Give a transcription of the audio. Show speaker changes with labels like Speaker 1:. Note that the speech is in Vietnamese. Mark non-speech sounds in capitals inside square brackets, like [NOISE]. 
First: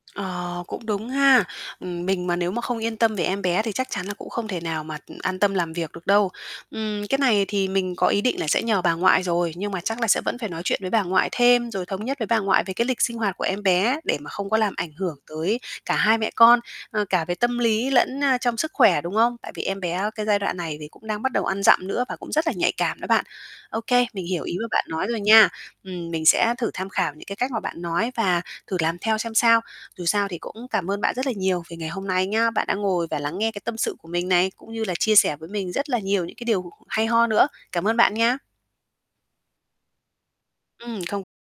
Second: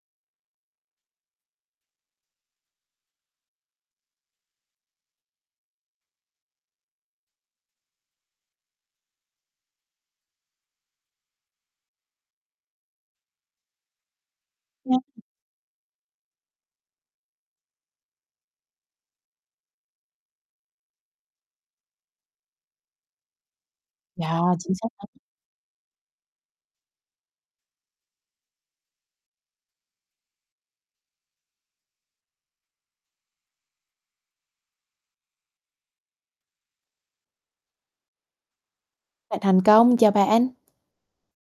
Speaker 1: Ờ, cũng đúng ha. Ừm, mình mà nếu mà không yên tâm về em bé thì chắc chắn là cũng không thể nào mà an tâm làm việc được đâu. Ừm, cái này thì mình có ý định là sẽ nhờ bà ngoại rồi, nhưng mà chắc là sẽ vẫn phải nói chuyện với bà ngoại thêm, rồi thống nhất với bà ngoại về cái lịch sinh hoạt của em bé để mà không có làm ảnh hưởng
Speaker 2: [UNINTELLIGIBLE]
Speaker 1: tới cả hai mẹ con, ờ, cả về tâm lý lẫn, a, trong sức khỏe, đúng không? Tại vì em bé cái giai đoạn này thì cũng đang bắt đầu ăn dặm nữa và cũng rất là nhạy cảm đó bạn. Ô kê, mình hiểu
Speaker 2: Yeah,
Speaker 1: ý mà
Speaker 2: chính
Speaker 1: bạn
Speaker 2: xác á.
Speaker 1: nói rồi nha. Ừm, mình sẽ thử tham khảo những cái cách mà bạn nói và thử làm theo xem sao. Dù sao thì cũng cảm ơn bạn rất là nhiều vì ngày hôm nay nha, bạn đã ngồi và lắng nghe cái tâm sự của mình này, cũng như là chia sẻ với mình rất là nhiều những cái điều hay ho nữa. Cảm ơn bạn nha.
Speaker 2: Bạn thành công, chào bạn.
Speaker 1: Ừm, không